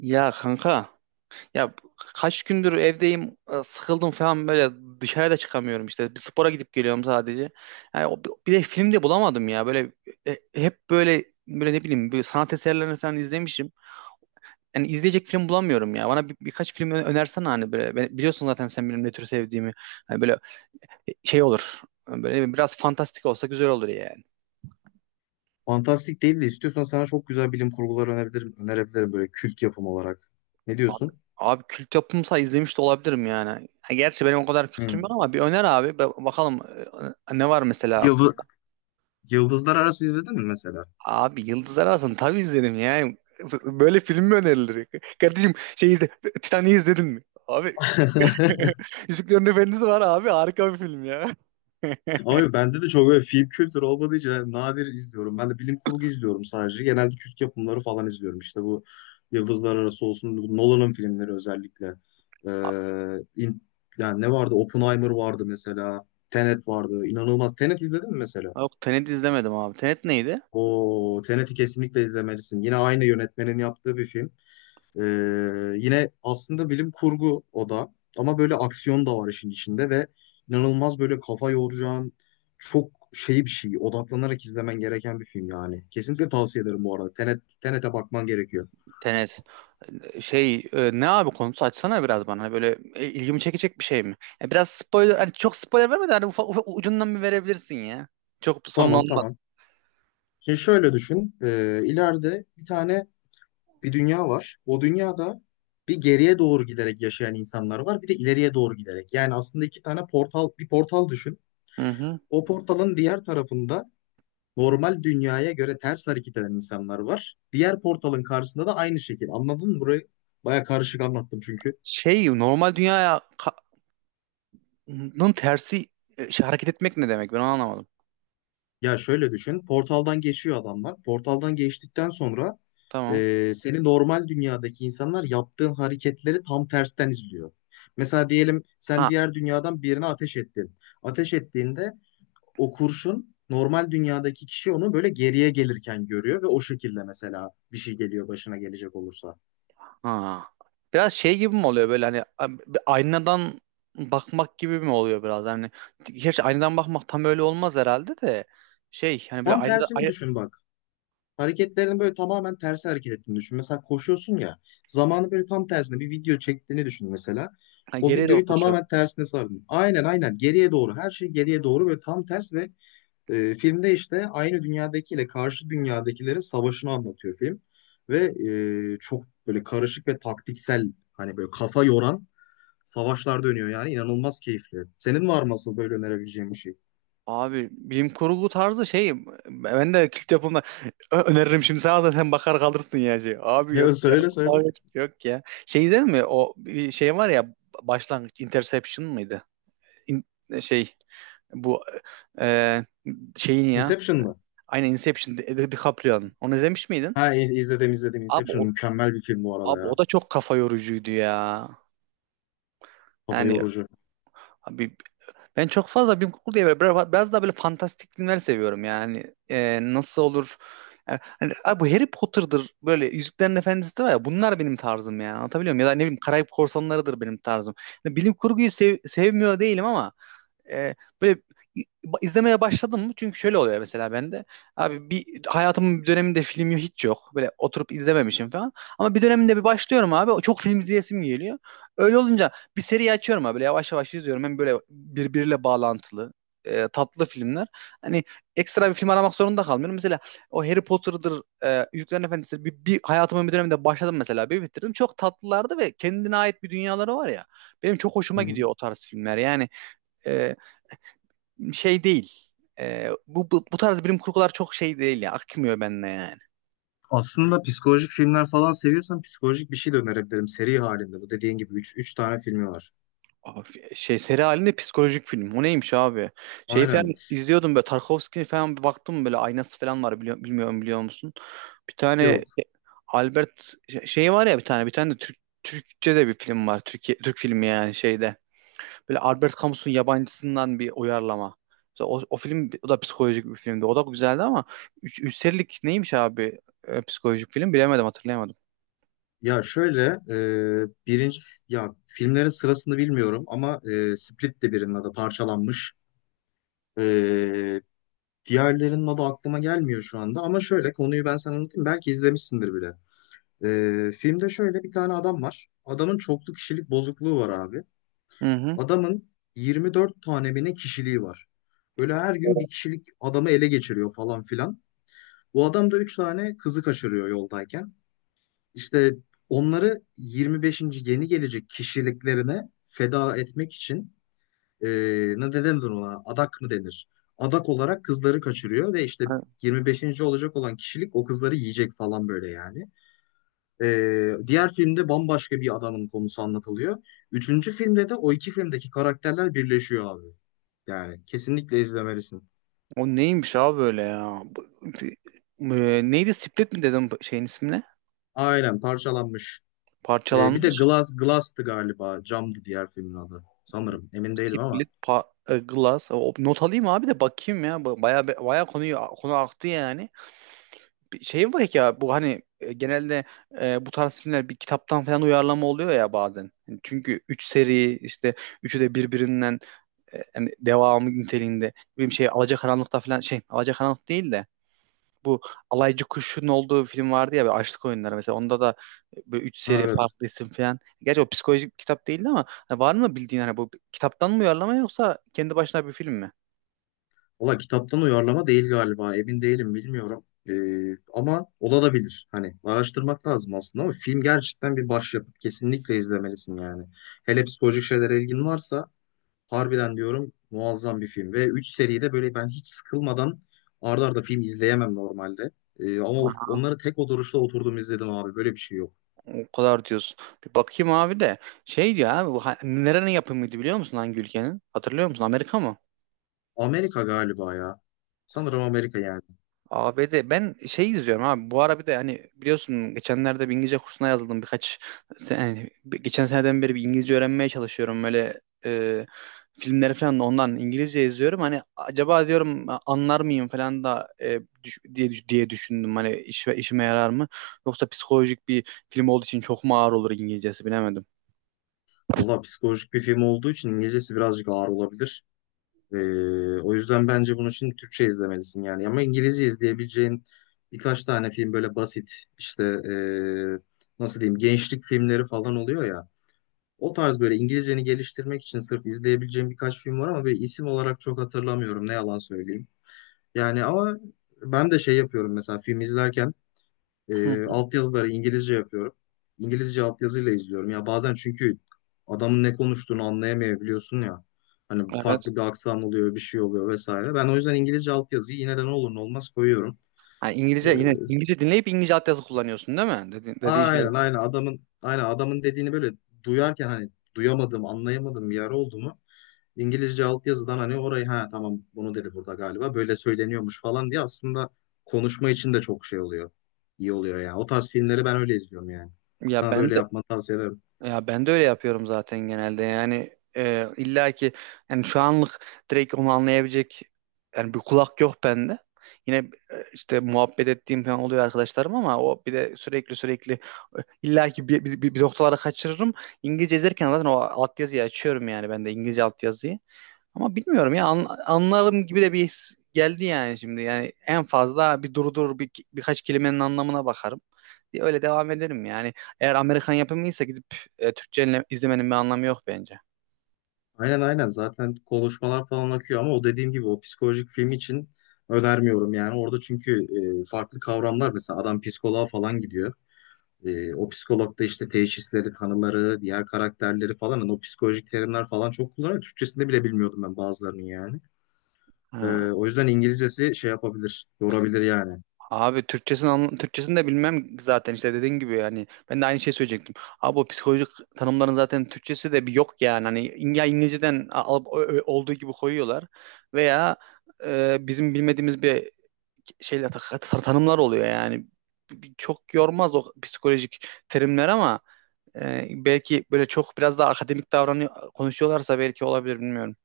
Ya kanka ya kaç gündür evdeyim sıkıldım falan böyle, dışarıda çıkamıyorum, işte bir spora gidip geliyorum sadece. Yani o- Bir de film de bulamadım ya böyle. Hep böyle ne bileyim böyle sanat eserlerini falan izlemişim. Yani izleyecek film bulamıyorum ya. Bana birkaç film önersene. Hani böyle, biliyorsun zaten sen benim ne tür sevdiğimi. Hani böyle şey olur. Hani böyle biraz fantastik olsa güzel olur ya. Fantastik değil de istiyorsan sana çok güzel bilim kurguları önerebilirim, önerebilirim böyle kült yapım olarak. Ne Abi, diyorsun? abi, kült yapımsa izlemiş de olabilirim yani. Ha, gerçi benim o kadar kültürüm Hmm. yok ama bir öner abi. Bakalım ne var mesela Yıldız, aklında. Yıldızlar Arası izledin mi mesela? Abi Yıldızlar Arası'nı tabii izledim yani. Böyle film mi önerilir? Kardeşim şey izle. Titanic'i izledin mi? Abi Yüzüklerin Efendisi var abi. Harika bir film ya. Ama yok, bende de çok böyle film kültürü olmadığı için yani nadir izliyorum. Ben de bilim kurgu izliyorum sadece. Genelde kült yapımları falan izliyorum. İşte bu Yıldızlar Arası olsun, bu Nolan'ın filmleri özellikle. Abi, Ee, in- Yani ne vardı? Oppenheimer vardı mesela. Tenet vardı. İnanılmaz. Tenet izledin mi mesela? yok, Tenet izlemedim abi. Tenet neydi? O Tenet'i kesinlikle izlemelisin. Yine aynı yönetmenin yaptığı bir film. Ee, Yine aslında bilim kurgu o da ama böyle aksiyon da var işin içinde ve inanılmaz böyle kafa yoracağın çok şey bir şey odaklanarak izlemen gereken bir film yani. Kesinlikle tavsiye ederim bu arada. Tenet'e bakman gerekiyor. Tenet. Şey, ne abi, konusu açsana biraz bana. Hani böyle ilgimi çekecek bir şey mi? Ya biraz spoiler, hani çok spoiler verme de hani ufak ucundan bir verebilirsin ya. Çok sorun Tamam olmaz. tamam. Şimdi şöyle düşün. İleride bir dünya var. O dünyada bir geriye doğru giderek yaşayan insanlar var. Bir de ileriye doğru giderek. Yani aslında iki tane portal, bir portal düşün. Hı hı. O portalın diğer tarafında normal dünyaya göre ters hareket eden insanlar var. Diğer portalın karşısında da aynı şekil. Anladın mı? Burayı baya karışık anlattım çünkü. Şey, normal dünyanın tersi hareket etmek ne demek, ben onu anlamadım. Ya şöyle düşün. Portaldan geçiyor adamlar. Portaldan geçtikten sonra Tamam. Seni normal dünyadaki insanlar yaptığın hareketleri tam tersten izliyor. Mesela diyelim sen Ha diğer dünyadan birine ateş ettin. Ateş ettiğinde o kurşun normal dünyadaki kişi onu böyle geriye gelirken görüyor ve o şekilde mesela bir şey geliyor başına gelecek olursa. ha. Biraz şey gibi mi oluyor böyle hani, bir aynadan bakmak gibi mi oluyor biraz, hani gerçi aynadan bakmak tam öyle olmaz herhalde de şey, hani böyle Tam aynada tersini ay, düşün bak. Hareketlerini böyle tamamen tersi hareket ettiğini düşün. Mesela koşuyorsun ya zamanı böyle tam tersine bir video çektiğini düşün mesela. ha, O geriye doğru videoyu koşuyor. tamamen tersine sardın. Aynen aynen geriye doğru her şey geriye doğru böyle tam ters ve filmde işte aynı dünyadakiyle karşı dünyadakilerin savaşını anlatıyor film. Ve çok böyle karışık ve taktiksel hani böyle kafa yoran savaşlar dönüyor yani inanılmaz keyifli. Senin var mı asıl böyle önerebileceğin bir şey? Abi bilim kurgu tarzı şey, ben de kilit yapımda öneririm şimdi sana da sen bakar kalırsın ya şey. Abi yok Ya ya. söyle söyle. Yok ya. Şey izledin mi? O bir şey var ya, başlangıç, Interception mıydı? İn- e, şey bu e, şeyin ya. Inception mı? Aynen, Inception, DiCaprio'nun. Onu izlemiş miydin? Ha izledim izledim. Abi o, Inception mükemmel bir film bu arada abi o ya. da çok kafa yorucuydu ya. Kafa Yani yorucu. abi, ben çok fazla bilim kurgu diye, böyle biraz daha böyle fantastik filmler seviyorum yani. Nasıl olur? Yani, hani, abi bu Harry Potter'dır, böyle Yüzüklerin Efendisi var ya, bunlar benim tarzım ya, anlatabiliyor muyum? Ya da ne bileyim, Karayip Korsanları'dır benim tarzım. Yani bilim kurguyu sevmiyor değilim ama e, böyle izlemeye başladım mı? Çünkü şöyle oluyor mesela bende. Abi bir hayatımın bir döneminde film yok, hiç yok. Böyle oturup izlememişim falan. Ama bir döneminde bir başlıyorum abi. O çok film izleyesim geliyor. Öyle olunca bir seri açıyorum abi. Böyle yavaş yavaş izliyorum. Hem böyle birbiriyle bağlantılı tatlı filmler. Hani ekstra bir film aramak zorunda kalmıyorum. Mesela o Harry Potter'dır, Yüzüklerin Efendisi, bir hayatımın bir döneminde başladım mesela, bir bitirdim. Çok tatlılardı ve kendine ait bir dünyaları var ya. Benim çok hoşuma Hı hı. gidiyor o tarz filmler. Yani e, şey değil. Bu tarz bilim kurgular çok şey değil ya. Akmıyor benimle yani. Aslında psikolojik filmler falan seviyorsan psikolojik bir şey de önerebilirim seri halinde. Bu dediğin gibi üç tane filmi var. Abi, şey, seri halinde psikolojik film. O neymiş abi? Şey falan Aynen. izliyordum, böyle Tarkovski falan, bir baktım böyle aynası falan var, biliyor, bilmiyorum, biliyor musun? Bir tane Yok. e, Albert şey var ya, bir tane, bir tane de Türk Türkçe de bir film var. Türkiye Türk filmi yani şeyde. Böyle Albert Camus'un Yabancısı'ndan bir uyarlama. Mesela o film, o da psikolojik bir filmdi. O da güzeldi ama 3 serilik neymiş abi psikolojik film, bilemedim, hatırlayamadım. Ya şöyle birinci ya filmlerin sırasını bilmiyorum ama Split de birinin adı parçalanmış. E, Diğerlerinin adı aklıma gelmiyor şu anda ama şöyle konuyu ben sana anlatayım. Belki izlemişsindir bile. Filmde şöyle bir tane adam var. Adamın çoklu kişilik bozukluğu var abi. Hı hı. Adamın 24 tane mi ne kişiliği var. Böyle her gün O, bir kişilik adamı ele geçiriyor falan filan. Bu adam da 3 tane kızı kaçırıyor yoldayken. İşte onları 25'inci yeni gelecek kişiliklerine feda etmek için e, ne ne denir ona? Adak mı denir? Adak olarak kızları kaçırıyor ve işte 25'inci olacak olan kişilik o kızları yiyecek falan böyle yani. Diğer filmde bambaşka bir adamın konusu anlatılıyor. Üçüncü filmde de o iki filmdeki karakterler birleşiyor abi. Yani kesinlikle izlemelisin. O neymiş abi böyle ya? Neydi? Split mi dedim şeyin ismine? Aynen parçalanmış. Bir de Parçalanmış. Glass'tı galiba. Camdı diğer filmin adı. Sanırım. Emin değilim ama. Split, Glass. O, not alayım abi de bakayım ya. Baya baya konu aktı yani. Bir şey mi ya bu, hani genelde bu tarz filmler bir kitaptan falan uyarlama oluyor ya bazen. Yani çünkü 3 seri, işte üçü de birbirinden yani devamı niteliğinde. Bir şey Alacakaranlık'ta falan, şey, Alacakaranlık değil de bu alaycı kuşun olduğu film vardı ya, böyle Açlık Oyunları, mesela onda da böyle üç Ha, seri evet. farklı isim falan. Gerçi o psikolojik bir kitap değildi ama hani var mı bildiğin, hani bu kitaptan mı uyarlama yoksa kendi başına bir film mi? Valla kitaptan uyarlama değil galiba. Emin değilim bilmiyorum. Ama olabilir. Hani araştırmak lazım aslında ama film gerçekten bir başyapıt. Kesinlikle izlemelisin yani. Hele psikolojik şeylere ilgin varsa harbiden diyorum muazzam bir film. Ve 3 seride böyle ben hiç sıkılmadan arda arda film izleyemem normalde. Ama Aha, onları tek oturuşta oturdum izledim abi. Böyle bir şey yok. o kadar diyorsun. Bir bakayım abi de, şey diyor abi bu, nerenin yapımıydı biliyor musun, hangi ülkenin? Hatırlıyor musun? Amerika mı? Amerika galiba ya. Sanırım Amerika yani. ABD. Ben şey izliyorum abi bu ara, bir de hani biliyorsun geçenlerde bir İngilizce kursuna yazıldım birkaç, geçen seneden beri bir İngilizce öğrenmeye çalışıyorum böyle. Filmleri falan da ondan İngilizce izliyorum, hani acaba diyorum, anlar mıyım falan da diye diye düşündüm, hani işime yarar mı, yoksa psikolojik bir film olduğu için çok mu ağır olur İngilizcesi, bilemedim. Valla psikolojik bir film olduğu için İngilizcesi birazcık ağır olabilir. O yüzden bence bunun için Türkçe izlemelisin yani. Ama İngilizce izleyebileceğin birkaç tane film böyle basit işte nasıl diyeyim gençlik filmleri falan oluyor ya. O tarz böyle İngilizceni geliştirmek için sırf izleyebileceğim birkaç film var ama böyle isim olarak çok hatırlamıyorum ne yalan söyleyeyim. Yani ama ben de şey yapıyorum mesela film izlerken Hı hı. altyazıları İngilizce yapıyorum. İngilizce altyazıyla izliyorum. Ya bazen çünkü adamın ne konuştuğunu anlayamayabiliyorsun ya. Hani Evet. farklı bir aksan oluyor, bir şey oluyor vesaire. Ben o yüzden İngilizce altyazıyı yine de ne olur ne olmaz koyuyorum. Ha, E, İngilizce, yine İngilizce dinleyip İngilizce altyazı kullanıyorsun değil mi? Dediği şey o. aynen aynen adamın dediğini böyle duyarken hani duyamadım, anlayamadım bir yer oldu mu? İngilizce altyazıdan hani orayı ha tamam bunu dedi burada galiba böyle söyleniyormuş falan diye aslında konuşma için de çok şey oluyor. İyi oluyor yani. O tarz filmleri ben öyle izliyorum yani. Ya Sana da ben öyle de, yapmanı tavsiye ederim. ya ben de öyle yapıyorum zaten genelde. Yani illa ki, yani şu anlık direkt onu anlayabilecek yani bir kulak yok bende. Yine işte muhabbet ettiğim falan oluyor arkadaşlarım ama o, bir de sürekli illa ki bir noktalara kaçırırım. İngilizce izlerken zaten o altyazıyı açıyorum yani, ben de İngilizce altyazıyı. Ama bilmiyorum ya, anlarım gibi de bir his geldi yani şimdi. Yani en fazla bir durdur, birkaç kelimenin anlamına bakarım diye, öyle devam ederim yani. Eğer Amerikan yapımıysa gidip Türkçe izlemenin bir anlamı yok bence. Aynen aynen zaten konuşmalar falan akıyor ama o dediğim gibi o psikolojik film için önermiyorum yani. Orada çünkü farklı kavramlar mesela adam psikoloğa falan gidiyor. O psikolog da işte teşhisleri, tanıları, diğer karakterleri falan hani o psikolojik terimler falan çok kullanıyor. Türkçesinde bile bilmiyordum ben bazılarının yani. Ee, Ha. O yüzden İngilizcesi şey yapabilir, yorabilir yani. Abi Türkçesini, Türkçesini de bilmem zaten işte, dediğin gibi yani, ben de aynı şey söyleyecektim. Abi o psikolojik tanımların zaten Türkçesi de bir yok yani, hani İngilizceden olduğu gibi koyuyorlar veya bizim bilmediğimiz bir şeyler tanımlar oluyor yani. Çok yormaz o psikolojik terimler ama belki böyle çok biraz daha akademik davranıyor konuşuyorlarsa belki olabilir, bilmiyorum.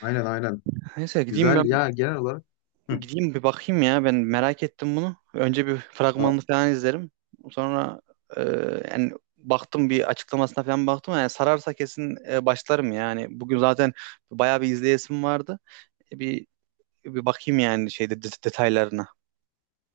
Aynen aynen. Neyse, gideyim Güzel ben, ya genel olarak. Hı. gideyim bir bakayım ya, ben merak ettim bunu. Önce bir Aa, fragmanını falan izlerim. Sonra e, yani baktım, bir açıklamasına falan baktım yani, sararsa kesin başlarım yani. Bugün zaten bayağı bir izleyesim vardı. E, bir bakayım yani şeyde detaylarına.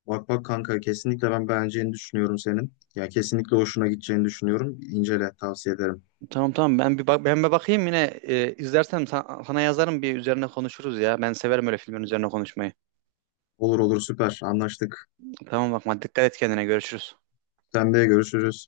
bak bak kanka kesinlikle ben beğeneceğini düşünüyorum senin. Ya kesinlikle hoşuna gideceğini düşünüyorum. İncele tavsiye ederim. Tamam tamam, ben bir bak, ben bir bakayım, yine izlersem sana yazarım, bir üzerine konuşuruz ya. Ben severim öyle filmin üzerine konuşmayı. Olur olur süper anlaştık. Tamam, bakma, dikkat et kendine, görüşürüz. Sen de görüşürüz.